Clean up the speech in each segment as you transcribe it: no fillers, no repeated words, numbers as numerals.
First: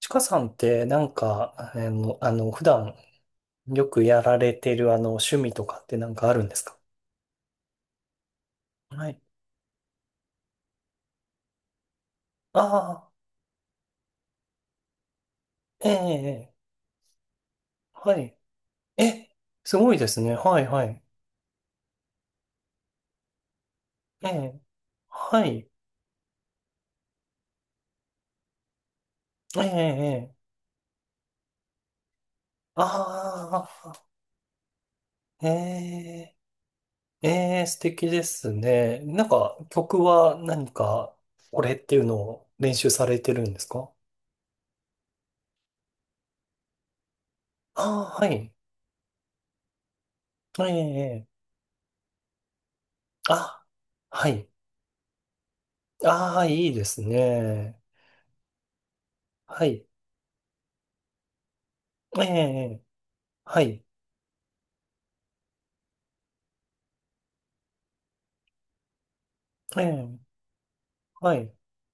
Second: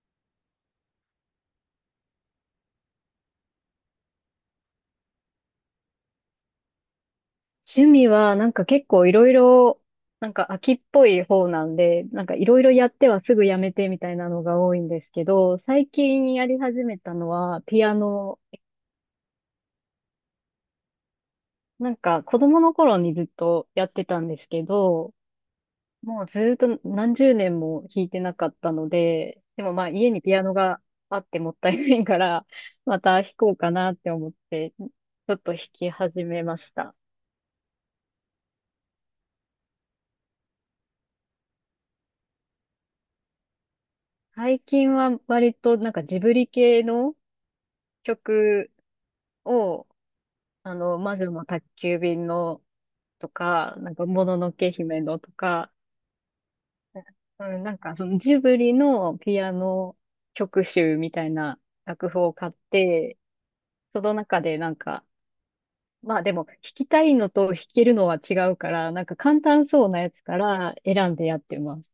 ちかさんってなんか、普段よくやられてる趣味とかってなんかあるんですか？趣味は、なんか結構はいい。ろいろ、なんか秋っぽい方なんで、なんかいろいろやってああ、はすぐやめてみたいなのが多いんですけど、え最近やえ、ええ、り始めたのはピアはい。ノ。え、すごいですね。はい、はい。なんか子供の頃にずっとやってたえんですえ、けど、はい。もうずっと何十年も弾いてなかったので、ええ、でもまあ家にえピアえ、ノがあってもったいないから、また弾こうあかなっあ、て思って、ちょっえと弾き始え、めました。ええ、素敵ですね。なんか、曲は何か、これっていうのを練習されてるんですか？最近は割となんかジブリ系のああ、はい。曲を、えあの、魔え、え女え、の宅急便のとあ、か、なんか、もはのい。のけ姫のとか、ああ、いいですうん、なんね。か、そのジブリのピアはい。ノ曲集みたいな楽譜えを買っえ、て、はい、その中でなんか、まあでも、弾きたいのと弾けるのは違うから、なんか簡単えそうなやえ、つから選んではやっい。てます。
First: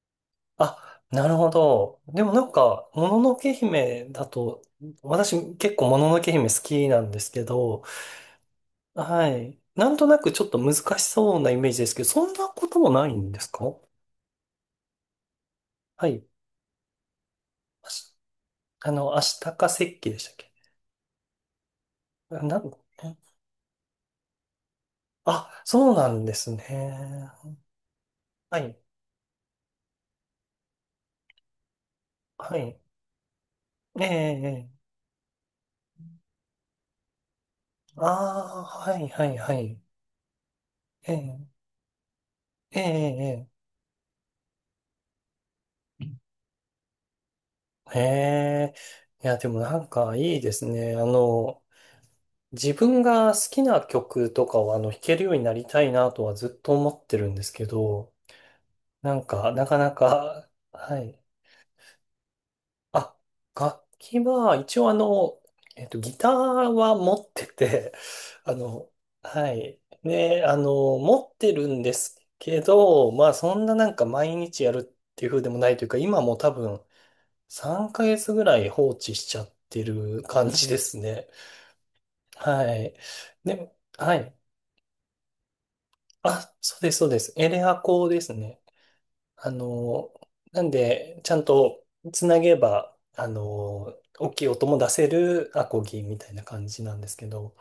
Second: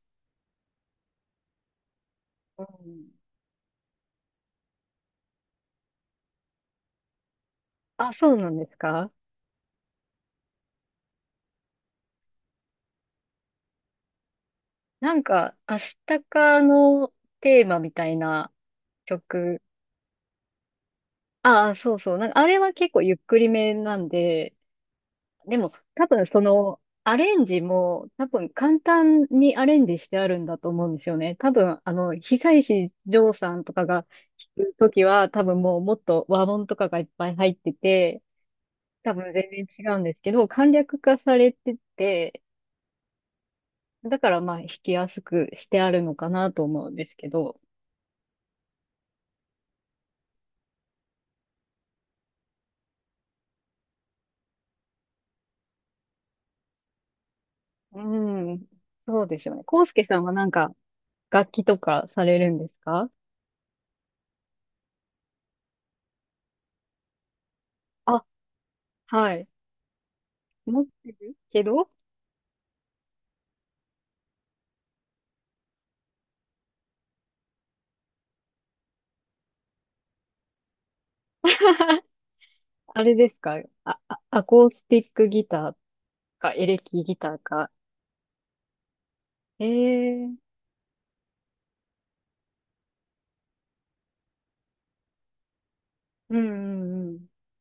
あ、なるほど。でもなんうか、ん。もののけ姫だと、私結構もののけ姫好きなんですけど、あ、そうなんですか？はい。なんとなくちょっと難しそうなイメージですけど、そんなこともないんですか？なんか、アシはタい。カのテーマあみたしいなあの、アシタ曲、カ石器でしたっけ？ああ、そうそう。なんか、ああなれん、は結構ゆっくりめなんで、あ、でも、そう多なん分でそすの、アね。レンジも、多分はい、簡単にアレンジしてあるんだと思うんですよね。多分、あの、は東い。石譲さんとかがええ、弾えくえ。ときは、多分もうもっと和音とかがいっぱい入ってあて、あ、はい、多は分い、全は然い。違うんですけど、簡略え化さえ、れてて、ええ、ええ。だからまあ弾きやすくしてあるのかなと思うんですけど。へえ。いや、でもなんかいいですね。自分が好きな曲とかを弾けるようになりたいなとはずっと思ってるんですけうど、ん、なそんうですか、よね。なか康な介さんはなか、んかはい。楽器とかされるんですか？あ、楽器は一応ギターは持ってて、あ、あの、はい。はい。ね、持って持るってけるんど ですけど、まあそんななんか毎日やるっていう風でもないというか、今も多分、3ヶ月ぐらい放置しちゃってる感じですね。はい。あれですでか？も、あ、はあい。アコースティックギターか、あ、エそレうです、キそうギです。ターエレか。アコですね。あえの、え。なんで、ちゃんとつなげば、大きい音も出せるアコギみたいうんなう感じなんでんうすけん。ど、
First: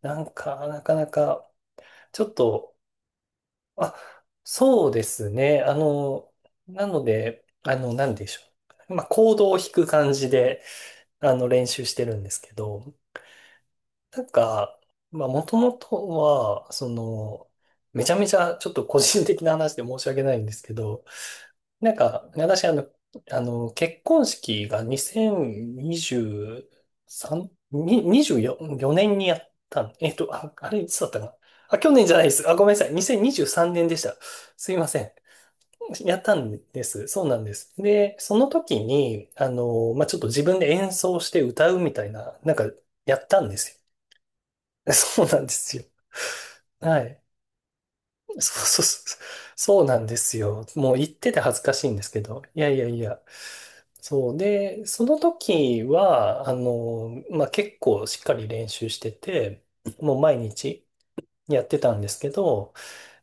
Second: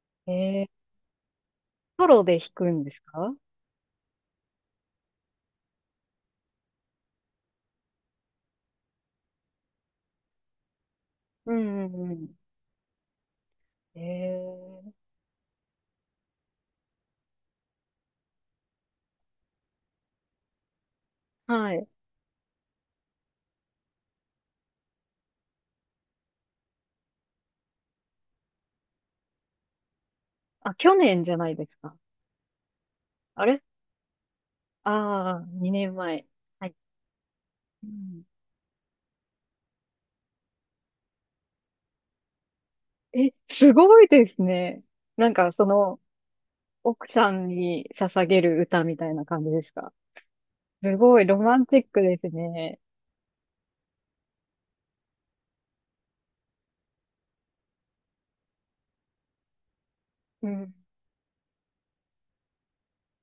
なんか、えなえ。かなか、ソちロょっで弾くと、んですか？あ、そうですね。なので、なんでしょう。まあ、コードを弾く感じで、う練習んうしてんうるんでん。すけど、なんか、ええ。まあ、もともとは、めちゃめちゃちょっと個人的な話で申し訳ないんですけど、はい。なんか、私、結婚式が2023、に24、4年にやったん、あ、ああ、れ、い去つだった年かじな。ゃないですあ、去か。年じゃないです。あ、ごめんなさい。2023あれ？年でした。すいません。ああー、2年やっ前。たんはい。です。そうなんです。うで、ん、その時に、まあ、ちょっと自分で演奏して歌うみたいな、なんか、やっえ、たんですすよ。ごいですね。そうなんなんか、でそすよ。の、は奥い。さんに捧そうげるそ歌うみたそいう。な感じですそうか？なんですよ。もすう言っごいてロて恥マずンかチしいッんクですでけすど。いやいね。やいや。そう。で、その時は、まあ、結構しっかり練習してて、もう毎うん。日やってたんですけど、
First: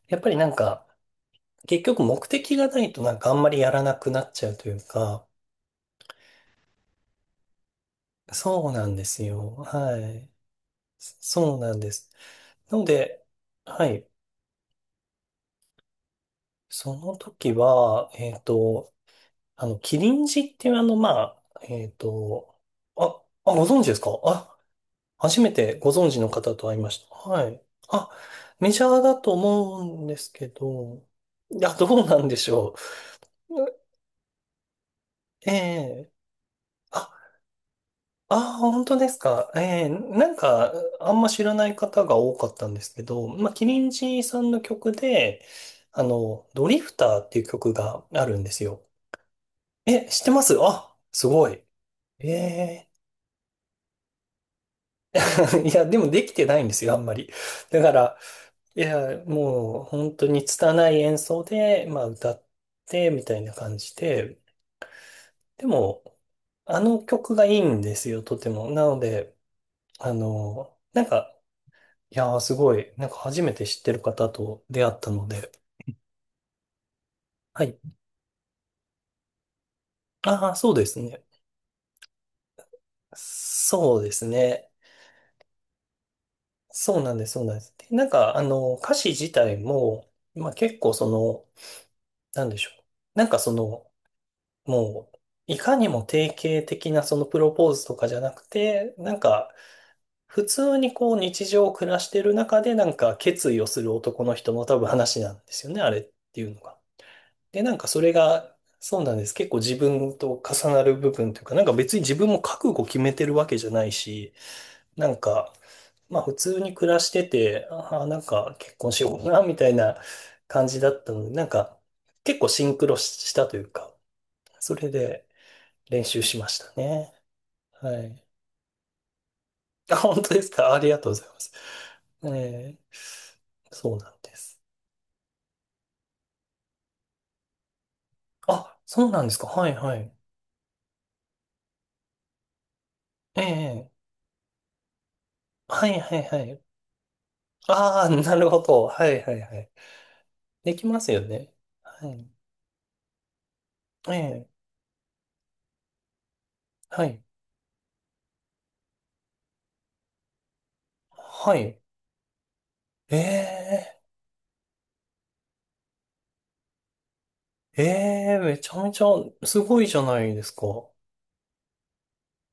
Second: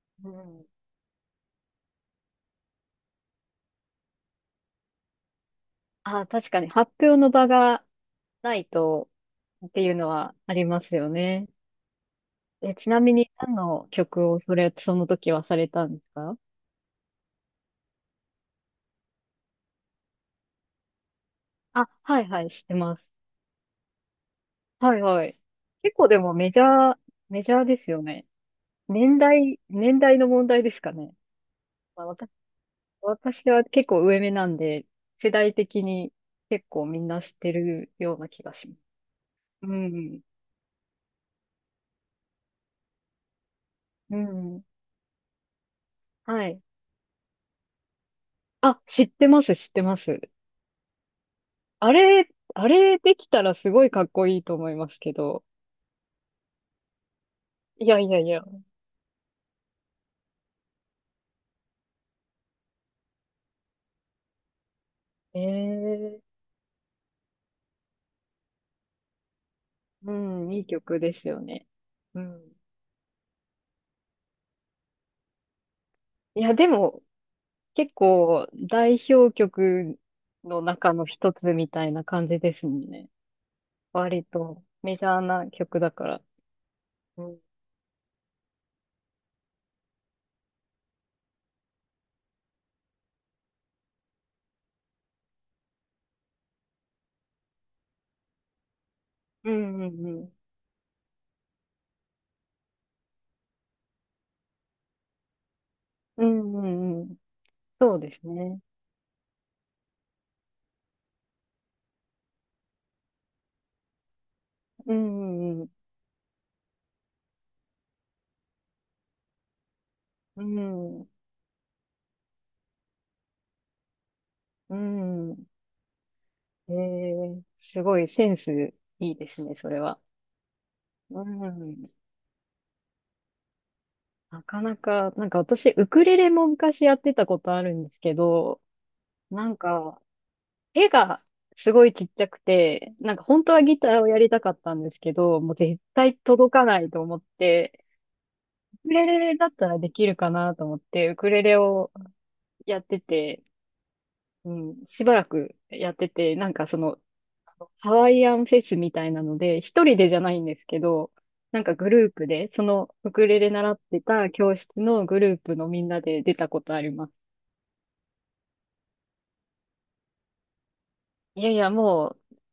やっぱうりなんん。か、結局目的がないとなんかあんまりやらなくなっちゃうというか、あ、確かに発表の場がないそうなんでとすよ。っていうはのい。はありますよね。そうなんです。え、なのちなみで、に何はのい。曲をそれ、その時はされたんですか？その時は、キリンジっていうまあ、あ、はいはい、知ってます。あ、あ、ご存知ですか？あ、はいはい。初めてご結構存知でのもメ方ジと会いまャー、した。メはジい。ャーですよあ、ね。メジャーだ年と代、思年うんで代のすけ問題ですかど、ね。いや、どまうあ、なん私、でしょ私は結う。構上目なんで、世え代的え、に結構みんあ、な知ってるような気があ、します。本当ですか？えうえ、ん。なんか、あんま知らない方が多かったんですけど、まあ、キリンうジさんのん。曲で、はい。ドリフターっていう曲があるんですあ、よ。知ってます、知ってまえ、す。知ってます？あ、すごい。あれ、えあえ。 れできたらすごいかっこいいと思いますけど。いや、でもできてないんですよ、あんまり。だいかやいら、やいや。いや、もう本当に拙い演奏で、まあ歌って、みたいな感じで、でも、ええ。あの曲がいいんですよ、とても。なので、うん、いい曲なんですか、よね。いうやー、ん。すごい、なんか初めて知ってる方と出会ったので、いや、でも、はい。結構、代表曲ああ、のそうで中すのね。一つみたいな感じですもんね。そうで割すと、ね。メジャーな曲だから。そうなんうです、ん。そうなんです。で、なんか、歌詞自体も、まあ結構なんでしょう。なんかもう、いかにも定型的なそのプロポーズとかじゃなくて、なんうか、んうんうん。普通にこう日常を暮らしてる中でなんか決意をする男の人の多分話なんですよね、あれっうていんうのうが。んうん。で、なんかそうそれですが、ね。そうなんです。結構自分と重なる部分というか、なんか別に自分も覚悟決めてるわけじゃないし、うなんんか、うんうまあ普通に暮らしてて、ああ、なんか結婚しようかな、みたいな感じだっん。たので、なんか結構シンクロしたというか、そうれで、ん。うん。練習しましたえね。え。すごはいい。センスいいですね、それあ、は。本当ですか？ありがとうごうざいます。ん。ええ、そうなんでなす。かなか、なんか私、ウクレレも昔やってたことあるんですけど、あ、そうなんですか？なんはいはか、い。絵がすごいちっちゃくて、なんかえ本当はギタえ、ーをやりたかったんですけど、もう絶はいは対いは届い。かないと思って、ああ、なるほど。ウクはレいはレいだっはたい。らできるかなとで思っきまて、すウよクレね。レをはい。やってて、ええ、うん、しばらくやってて、なんかその、はい。ハワイアンフェスみたいなので、一人でじゃないんですけど、はなんかい。グループで、そのウえクレレ習ってえ、た教室のグループのみんなで出たことあります。ええ、めちゃめちゃすごいじゃないですか。いやいや、も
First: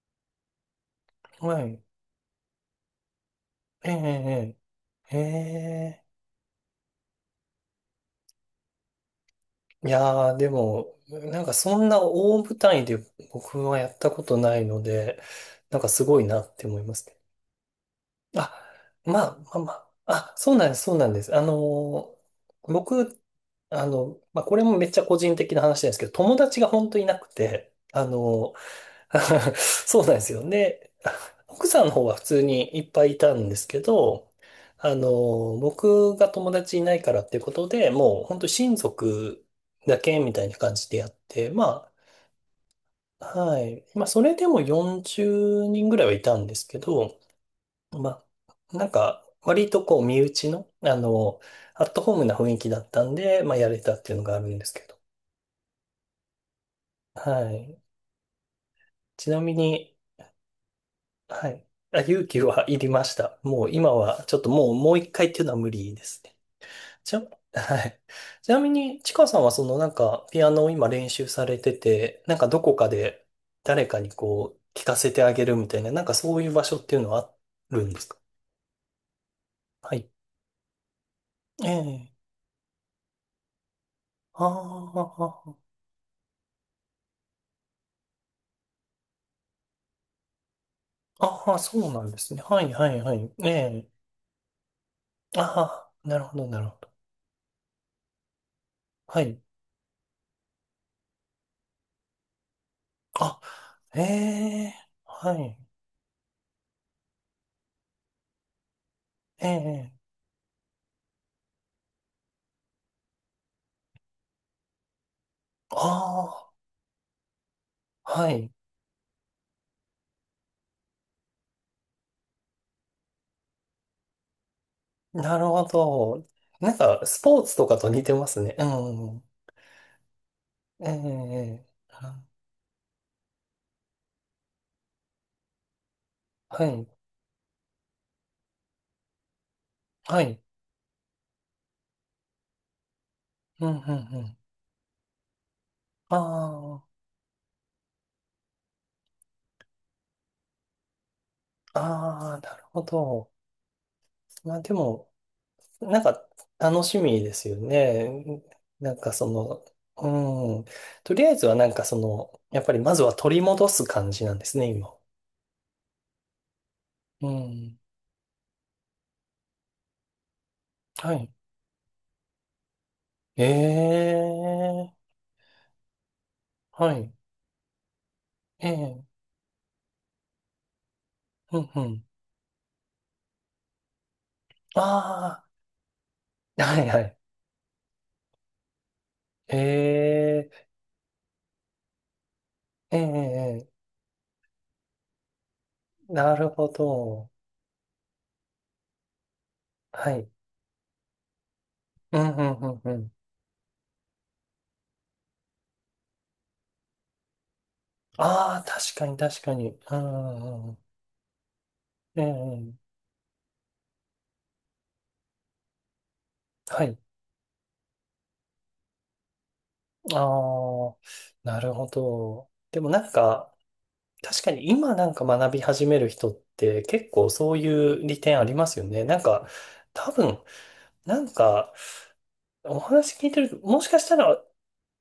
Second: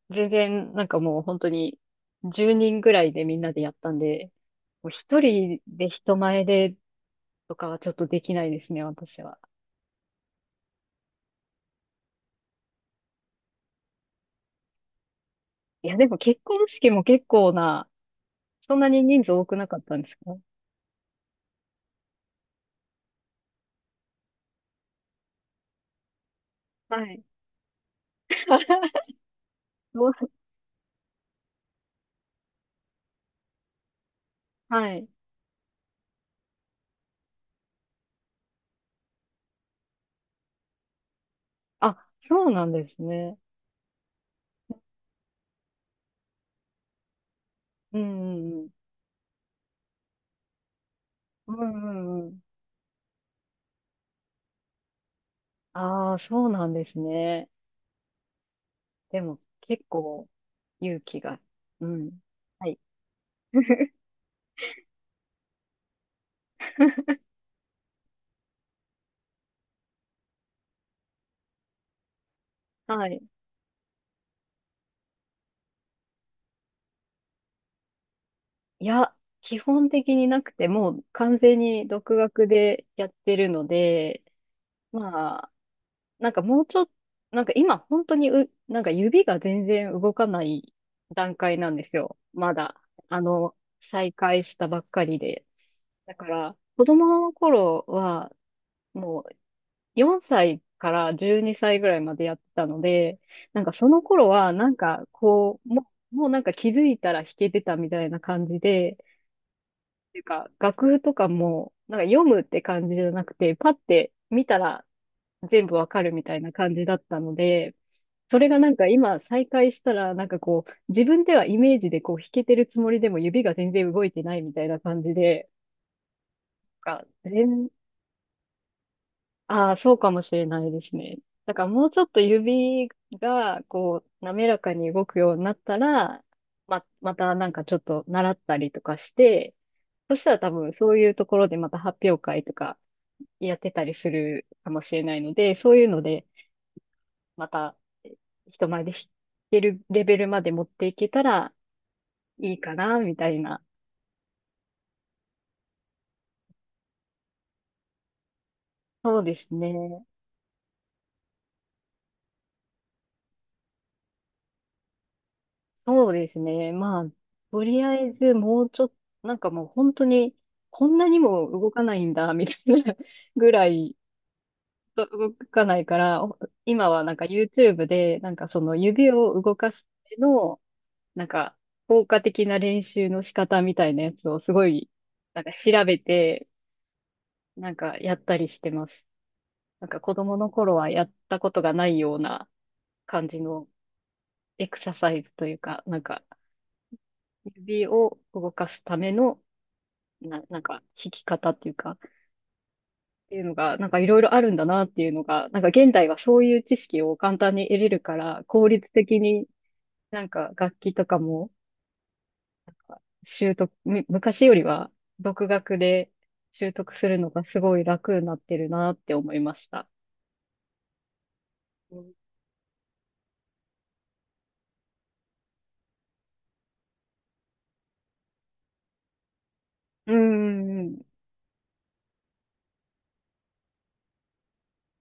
う、全然、なんかもう本当はに、い。10人ぐらいでみんなでやっえたんで、え、もうええ、え一人でえ。人前でとかはちょっとできないですね、私は。いやー、でも、なんかそんな大舞台で僕はやったことないので、なんかいや、すでもごいな結っ婚て思い式まもすね。結構な、あ、そんなに人ま数あ、多まくあ、なまかったんであ、すあ、か？そうなんです、そうなんです。ー僕、まあ、これもめっちゃ個人的な話なんですけど、友達が本当はいない。くて、そうどなんでう。すよ。で、奥さんの方は普通にいっぱいいたんですけど、はい。僕が友達いないからっていうことで、もう本当親族だけみたいな感じでやって、まあ、そうなんですあ、ね。はい。まあ、それでも40人ぐらいはいたんですけど、うんまうんうん。あ、なんか、割とこう、身内の、うんアうットホームんうなん。雰囲気だったんで、まあ、やれたっていうのがあるんですけど、ああ、そうなんですね。はい。でちもなみ結に、構勇気が。はい。うあ、ん。勇気ははいい。りました。もう今 は、ちょっともう、もう一回っていうのは無理ですね。ちな、はい。ちなみに、ちかさんはなんか、ピアノを今練習されてて、なんかどこかはい。で誰かにこう、聞かせてあげるみたいな、なんかそういう場所っていうのはあるんですか？いや、基本はい。的になくて、もう完全えにえ。独学でやってるので、あまあ、あ、なんかもうちょっと、なんか今本当になんか指が全然動かない段ああ、階なんそでうすなんでよ。すね。まはい、だ。はい、はあい。えの、え。再開したばっかりあで。あ、だなるかほど、ら、なるほ子ど。供の頃は、はもうい。4歳から12歳ぐらいまでやってたので、あ、なんかそえの頃は、なえ、んかはい。こう、もうなんか気づいたら弾けてたみたいな感じで、ええ、ていうか、楽譜とかも、なんか読むって感じじゃなくて、パって見たら全部わかるみたいあな感じだったので、あ、はそれい。がなんか今再開したら、なんかこう、自分ではイメージでこう弾けてるつもりでも指が全然動いてないみたいな感じなるで、ほど。なんか、あ、スポーツとかと似てますね。うん。ああ、そうかもしれないでええ、すね。だえかえ、らもうちょっとあ、指がこう、滑らかに動くようになったら、はま、い。またなんかちょっと習ったりとかして、そはしたらい。多分そういうところでまた発表会とかやっうん、うてん、うたりすん。るかもしれないので、そういうので、あまた人前で弾けるレベルまで持っていけたらあ、ああ、いないるかほな、みど。たいな。まあでも、なんか、楽しみですよね。なんかそうですね。うん。とりあえずはなんかやっぱりまずは取り戻す感じなんですね、今。そうですね。まあ、うとん。りあえずもうちょっと、なんかもう本当に、こんなはにい。も動かないんだ、みたいな えぐらいえ、動かないから、は今はい。なんか YouTube で、なんかそえのえ、指を動かすための、なんかうん、うん。効果的な練習の仕方みたいなやつをすごい、なあんか調べて、あ、はい、はい。なんかやったりしてます。なんか子供えのえ頃はやったことがないようなええ、感じのえエクササイズというか、なんえ、かなるほど。指を動かすための、はい。なんか弾き方っていうか、っうん、うん、うん、うん。ていうのが、なんかいろいろあるんだなっていうのが、なんか現代はそういう知識を簡単に得れるから、ああ、効率確かに、的確にかに。うなんん、うかんう楽ん。器とかもええ、習得、昔よりは独学で習は得い。するのがすごい楽になってるなって思いました。ああ、なるほうんど。でもなんか、確かに今なんか学び始める人って結構そういう利点ありますよね。なんか、多うん分、うんうん。なんか、お話聞いてると、もしかしたら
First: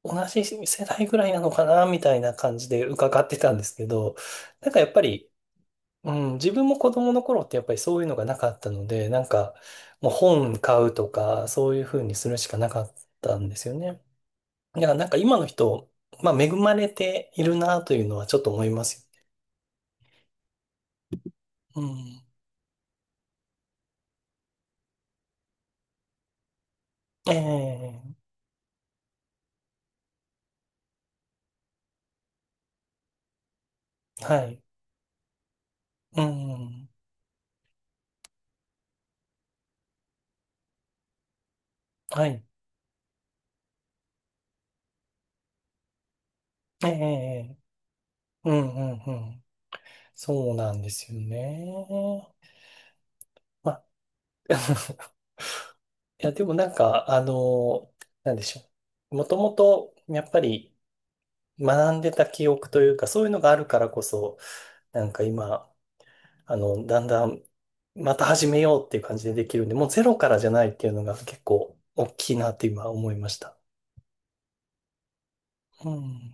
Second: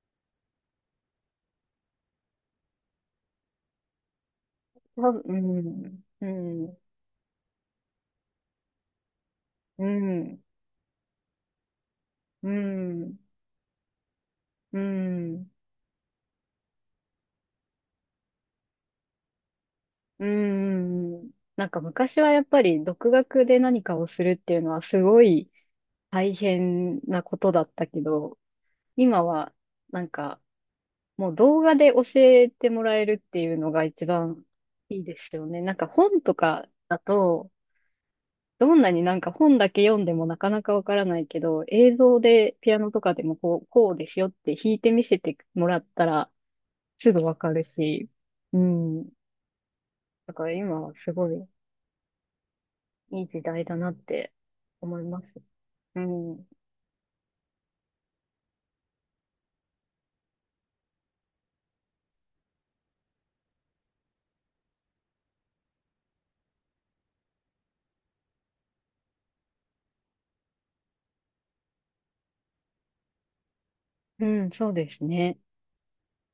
同じ世代ぐらいなのかな、みたいな感じで伺ってたんですけど、なんかやっぱ多分。り、ううん、自ん、分うもん、子供の頃ってやっぱりそういうのがなかったので、なんかうもうん、本買うとかそういうふうにするしかなかったんですよね。うだからなんか今のん、人、まあ恵まれているなというのはちょっと思いますうん。なんよか昔ね。はやっぱり独学で何かをするっていうのはすごい大変なうん。ことだったけええ、ど、今はなんかもう動画で教えてもらえるっていうのが一は番い。いいですよね。なんかう本とかん。だと、どんなになんか本だけ読んでもなかなかわからないけど、映像はい。でピアノとかでもこう、こうですよって弾いてみせてもらったら、えすぐわかえ、るし、ううんうんん。うん。だかそらうな今んではすすよごいね。いい時代まだあ なって思い ます。ういやでん。もなんか、なんでしょう。もともとやっぱり学んでた記憶というか、そういうのがあるからこそ、なんか今、だんだん、また始めようっていう感じでできるんで、もうゼロからじゃないっていうのが結構大きいなって今思いました。うん、そうですね。うん。